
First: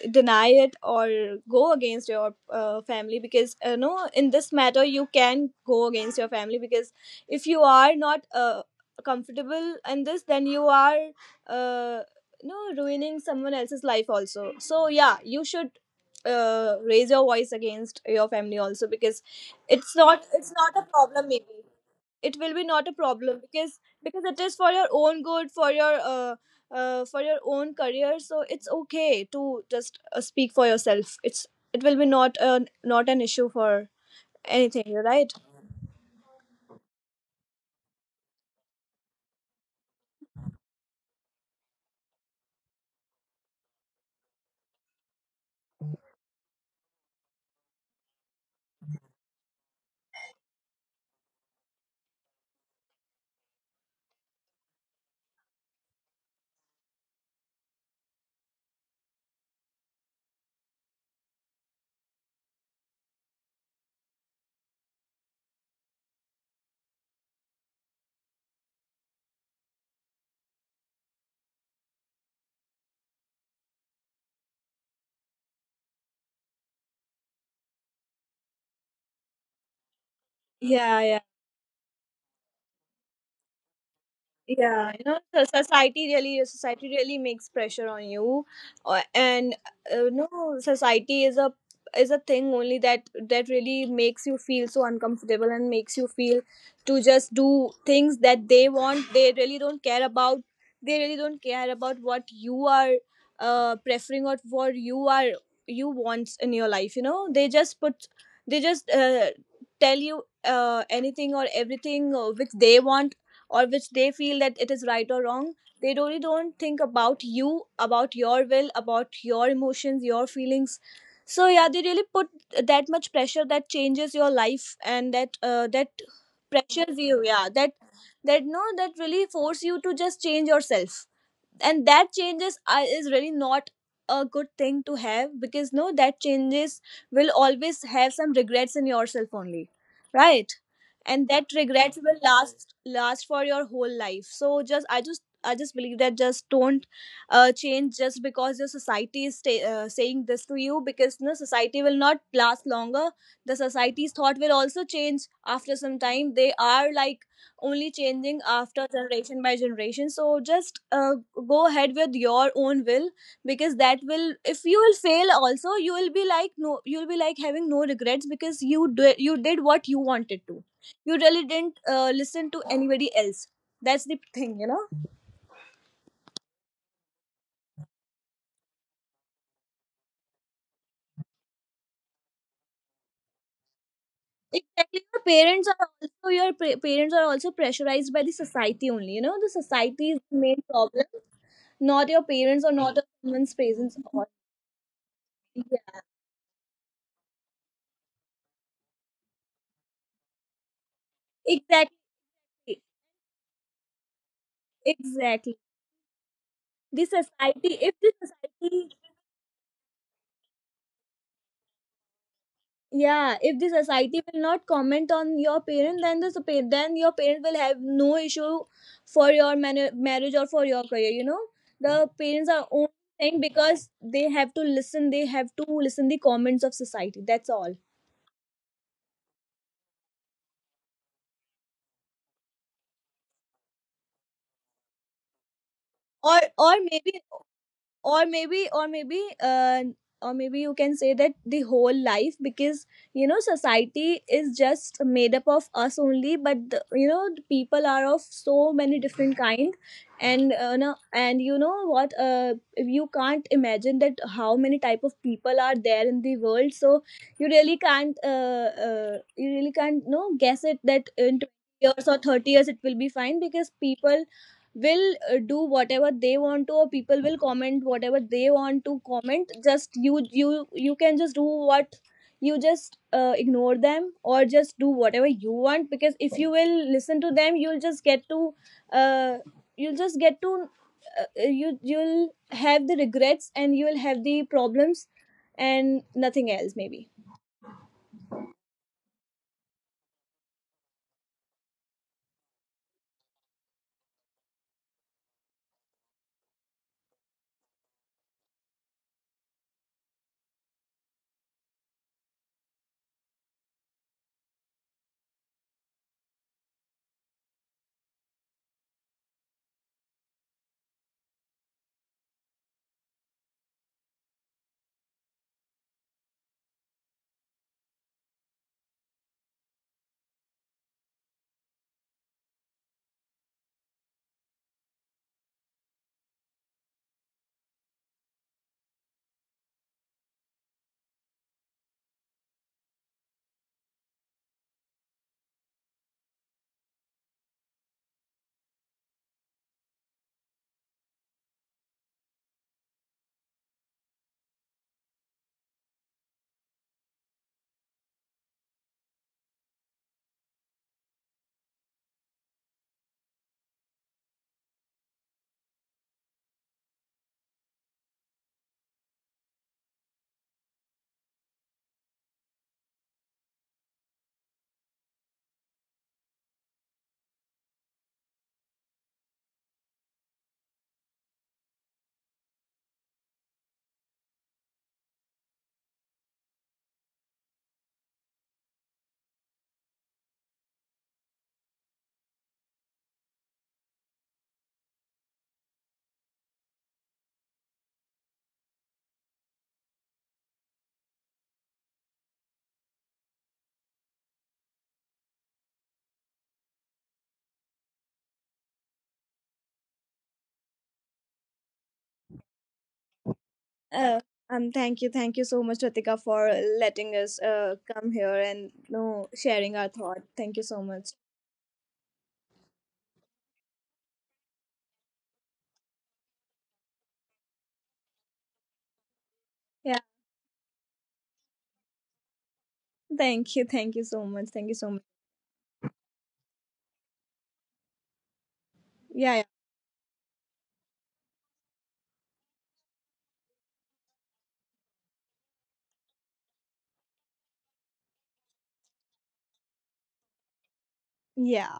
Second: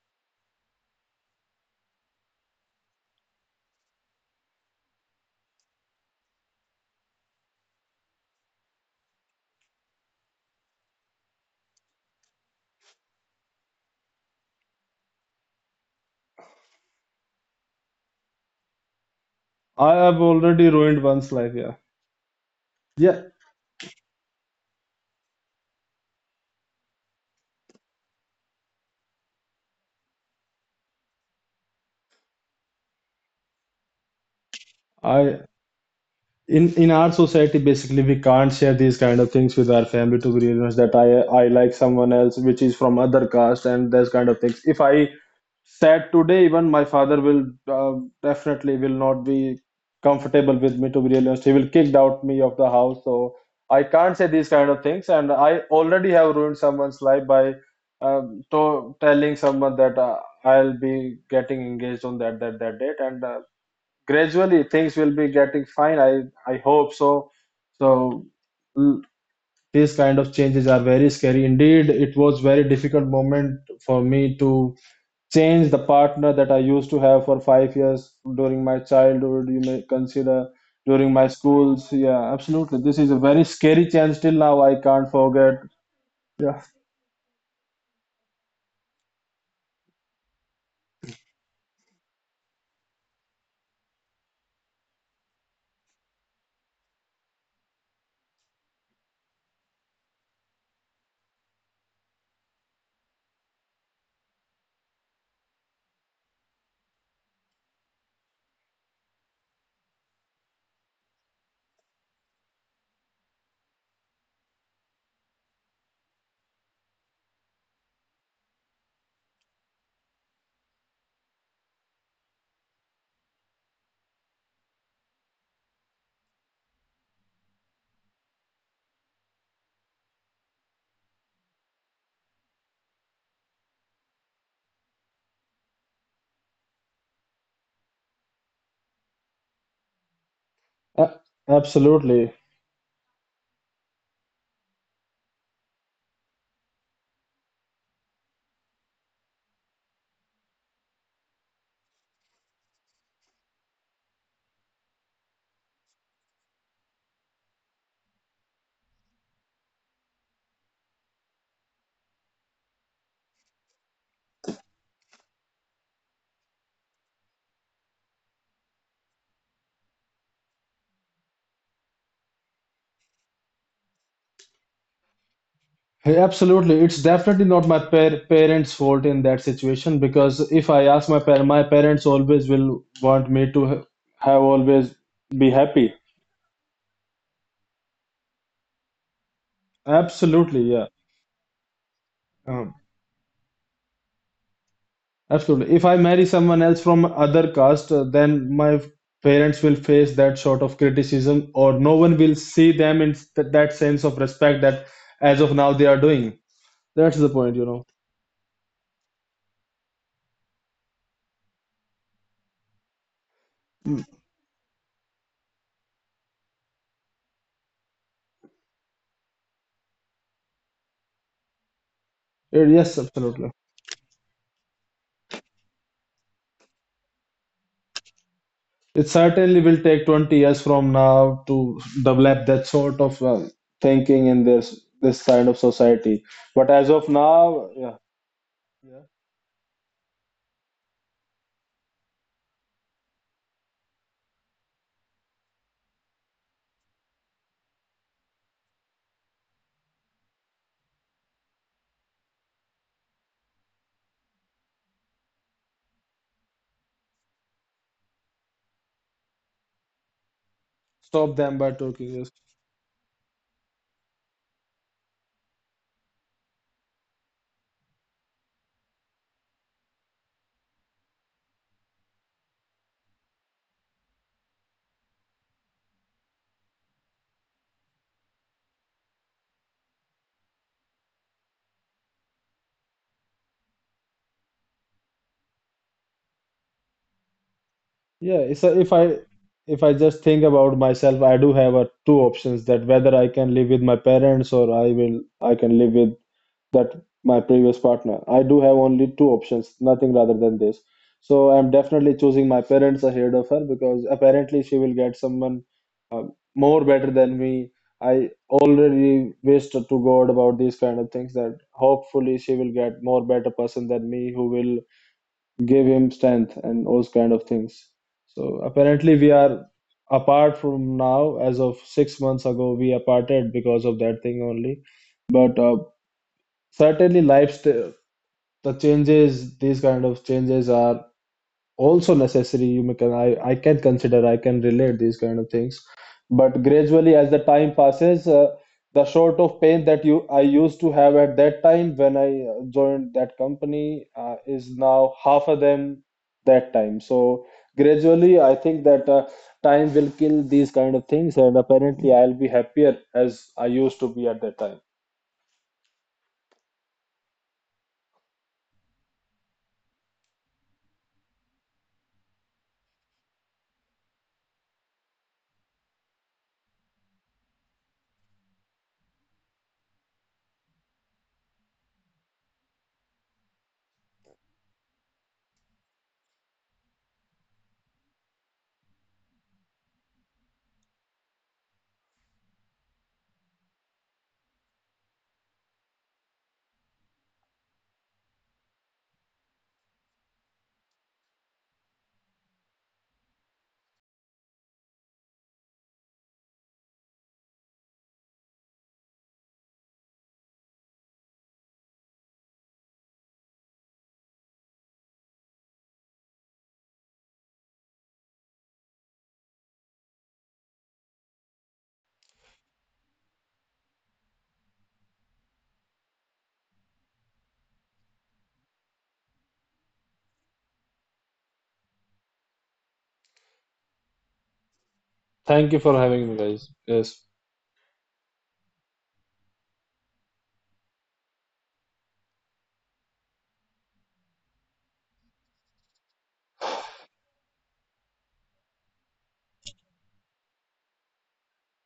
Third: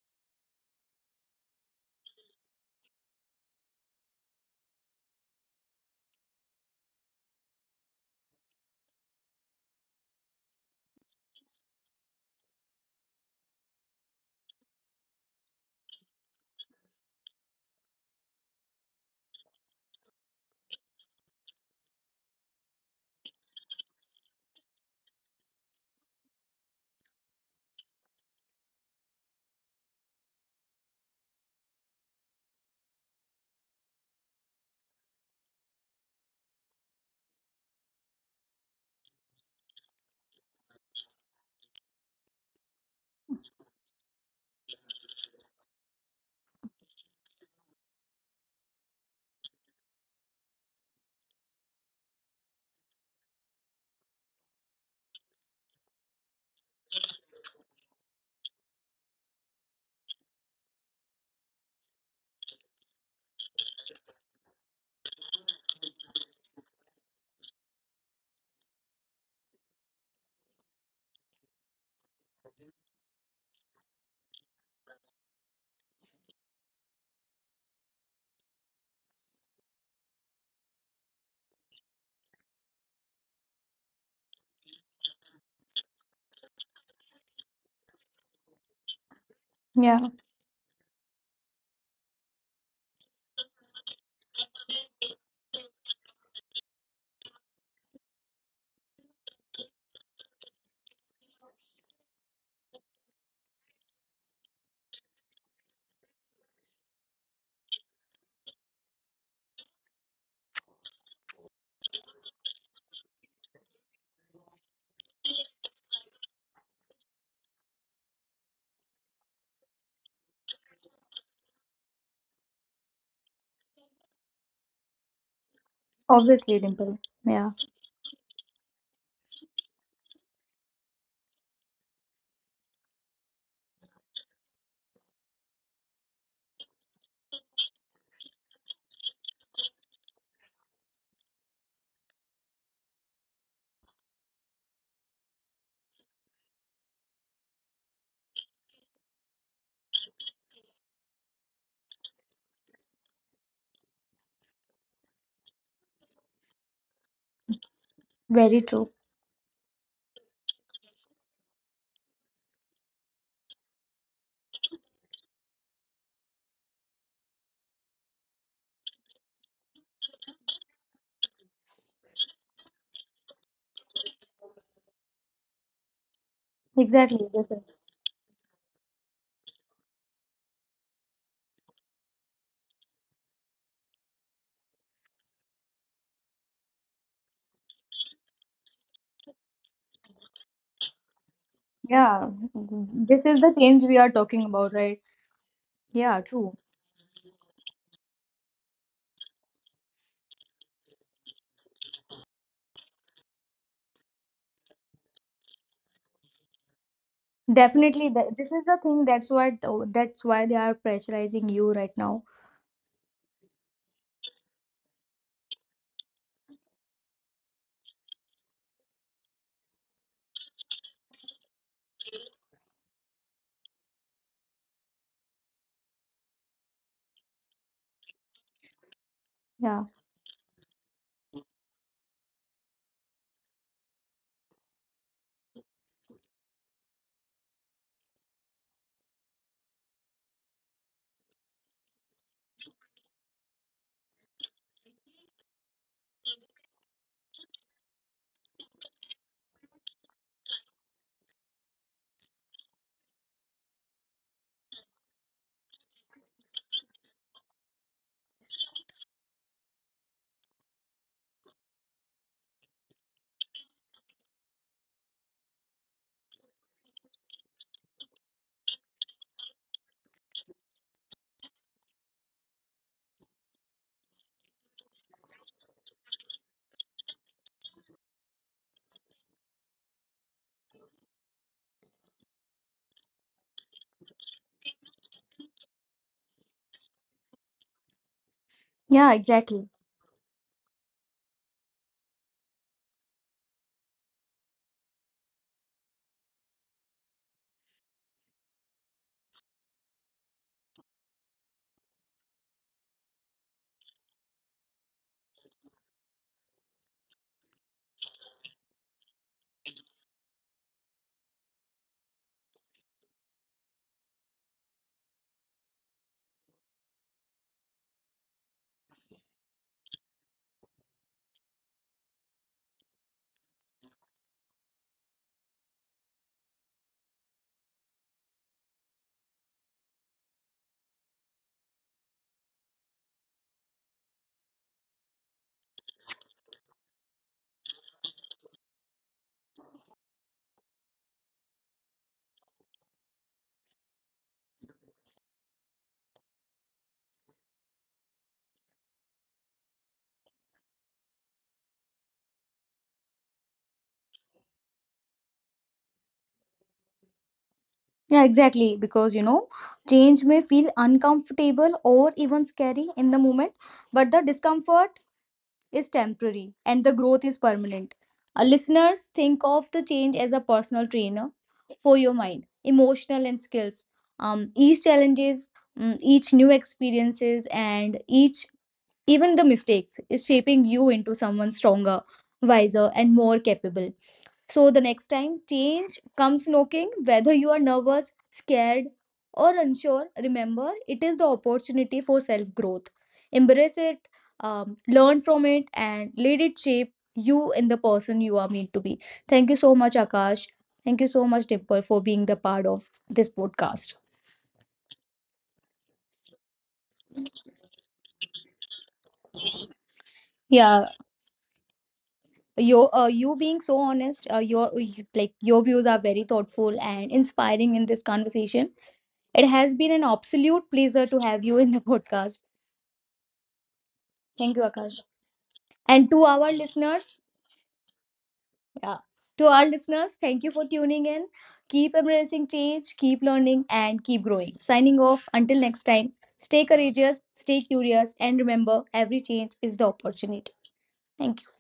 Speaker 2: deny it or go against your family, because you know in this matter you can go against your family, because if you are not comfortable in this, then you are uh, you know, ruining someone else's life also. So yeah, you should raise your voice against your family also, because
Speaker 3: I have
Speaker 2: it's
Speaker 3: already
Speaker 2: not a
Speaker 3: ruined
Speaker 2: problem
Speaker 3: one's life.
Speaker 2: maybe,
Speaker 3: Yeah,
Speaker 2: it will be not a
Speaker 3: yeah.
Speaker 2: problem, because it is for your own good, for your own career. So it's okay to just speak for yourself. It will be not a, not an issue for anything, you're right.
Speaker 3: I in in our society basically we can't share these kind of things with our family, to be honest, that I like someone else which is from other caste, and those kind of things. If I sad today, even my father will definitely will not be comfortable with me, to be real honest. He will kick out me of the house. So I can't say these kind of things, and I already have ruined someone's life by to telling someone that I'll be getting engaged on that date. And gradually things will be getting fine, I hope so. So l- these kind of changes are very scary indeed. It was very difficult moment for me to change the partner that I used to have for 5 years during my childhood, you may consider,
Speaker 2: Yeah,
Speaker 3: during
Speaker 2: yeah,
Speaker 3: my schools. Yeah, absolutely. This is a very scary change till now. I
Speaker 2: yeah, you
Speaker 3: can't
Speaker 2: know,
Speaker 3: forget.
Speaker 2: society really,
Speaker 3: Yeah,
Speaker 2: society really makes pressure on you, and
Speaker 1: Yeah,
Speaker 2: no society is a, is a thing only that that really makes you feel so uncomfortable and makes you feel to just do things that they want. They really don't care about, they really don't care about what you are preferring, or what you are, you wants in your life, you know. They just put, they just tell you anything or everything which they want, or which they feel that it is right or wrong. They really don't think about you, about your will, about your emotions, your feelings. So yeah, they really put that much pressure that changes your life, and that
Speaker 1: obviously,
Speaker 2: pressures
Speaker 1: Dimple.
Speaker 2: you. Yeah,
Speaker 1: Yeah,
Speaker 2: that, that no, that really force you to just change yourself, and that changes is really not a good thing to have, because no, that changes will always have some regrets in yourself only, right?
Speaker 3: a-
Speaker 2: And that regret will
Speaker 3: absolutely.
Speaker 2: last for your whole life. So just I just believe that just don't change just because your society is saying this to you, because no, society will not last longer. The society's thought will also change after some time. They are like only changing
Speaker 1: very
Speaker 2: after
Speaker 1: true.
Speaker 2: generation by generation. So just go ahead with your own will, because that will, if you will fail also, you will be like no, you'll be like having no regrets, because you did what you wanted to. You really didn't listen to anybody else, that's the thing, you know.
Speaker 3: Hey, absolutely. It's
Speaker 1: Exactly.
Speaker 3: definitely
Speaker 1: This
Speaker 3: not my
Speaker 1: is,
Speaker 3: par parents' fault in that situation, because if I ask my parents, always will want me to ha have always
Speaker 2: Exactly, your
Speaker 3: be
Speaker 2: parents are
Speaker 3: happy.
Speaker 2: also, parents are also pressurized by the society only. You know, the society is the
Speaker 3: Absolutely,
Speaker 2: main
Speaker 3: yeah.
Speaker 2: problem, not your
Speaker 1: yeah,
Speaker 2: parents
Speaker 3: Um,
Speaker 2: or not
Speaker 1: this is
Speaker 2: someone's
Speaker 1: the change
Speaker 2: parents
Speaker 1: we are
Speaker 2: or
Speaker 1: talking about, right?
Speaker 3: absolutely. If I
Speaker 2: <laughs>
Speaker 3: marry
Speaker 1: Yeah,
Speaker 3: someone
Speaker 1: true.
Speaker 3: else from other caste, then my parents will face that sort of criticism,
Speaker 2: yeah,
Speaker 3: or no
Speaker 2: exactly,
Speaker 3: one will see them in that sense of respect that as of
Speaker 2: exactly,
Speaker 3: now they are doing.
Speaker 2: the
Speaker 3: That's the point, you know.
Speaker 2: society, if the
Speaker 1: Definitely, th this is the
Speaker 2: society,
Speaker 1: thing. That's what, oh, that's why they are pressurizing you right now.
Speaker 2: yeah, if the
Speaker 3: Mm.
Speaker 2: society will not comment on your parent, then the then your parent will have no issue for your marriage or for your career, you know. The parents are own
Speaker 3: Yes,
Speaker 2: thing
Speaker 3: absolutely.
Speaker 2: because they have to listen, they have to listen the comments of society, that's all.
Speaker 3: It certainly will
Speaker 1: Yeah.
Speaker 3: take 20 years from now to develop that sort of thinking in this side of society.
Speaker 2: Or
Speaker 3: But as of now, yeah,
Speaker 2: or maybe or
Speaker 3: yeah.
Speaker 2: maybe uh, or maybe you can say that the whole life, because you know, society is just made up of us only. But the, you know, the people are of so many different kind, and no, and you know what, you can't imagine that how many type of people are there in the world. So you really can't you really can't, no, guess it that
Speaker 3: Stop
Speaker 2: in
Speaker 3: them by
Speaker 2: 20
Speaker 3: talking.
Speaker 2: years or
Speaker 3: Yes.
Speaker 2: 30 years it will be fine, because people will do whatever they want to, or people will comment whatever they want to comment. Just you can just do what, you just ignore them or just do whatever you want, because if you will listen to them, you'll just get to uh, you'll just get to you, you'll have the regrets and you'll have the problems and nothing else maybe.
Speaker 3: Yeah, it's a,
Speaker 1: Yeah,
Speaker 3: if
Speaker 1: exactly.
Speaker 3: I just think about myself, I do have a two options, that whether I can live with my parents or I can live with that my previous partner. I do have only two options, nothing rather than this. So I'm definitely choosing my parents ahead of her, because apparently she will get someone uh, more better than me. I already wished to God about these kind of things, that hopefully she will get more better person than me, who will give him strength and those kind of things. So apparently we are apart from now. As of 6 months ago, we are parted because of that thing only. But certainly, the changes, these kind of changes are also necessary. You may can I can consider, I can relate these kind of things. But gradually as the time passes, the sort of pain that you I used to have at that time when I joined that company is now half of them that time. So gradually I think that time will kill these kind of things, and apparently I'll be happier as I used to be at that time.
Speaker 1: Yeah, exactly. Because, you know, change may feel uncomfortable or even scary in the moment, but the discomfort is temporary and the growth is permanent. Listeners, think of the change as a personal trainer for your mind, emotional and skills. Each challenges, mm, each new experiences, and each even the mistakes is shaping you into someone stronger, wiser, and more capable. So the next time change comes knocking, whether you are nervous, scared, or unsure, remember it is the opportunity for self growth. Embrace it, learn from it, and let it shape you in the person you are meant to be. Thank you so much, Akash. Thank you so much, Dimple, for being the part of this podcast.
Speaker 2: uh, Thank you, thank you so much Ratika for letting us come here and no sharing our thought. Thank you so
Speaker 1: Yeah,
Speaker 2: much.
Speaker 1: you you being so honest, like your views are very thoughtful and inspiring in this conversation. It has
Speaker 2: Yeah.
Speaker 1: been an absolute pleasure to have you in the <laughs> podcast.
Speaker 2: Thank you. Thank you so much. Thank you
Speaker 1: Thank you,
Speaker 2: so much.
Speaker 1: Akash.
Speaker 3: Thank you for having
Speaker 1: And
Speaker 3: me,
Speaker 1: to
Speaker 3: guys.
Speaker 1: our
Speaker 3: Yes.
Speaker 1: listeners, yeah,
Speaker 2: Yeah. Yeah.
Speaker 1: to our listeners, thank you for tuning in. Keep embracing change, keep learning, and keep growing. Signing off until next time. Stay courageous, stay curious, and remember every change is the opportunity. Thank you.
Speaker 2: Yeah,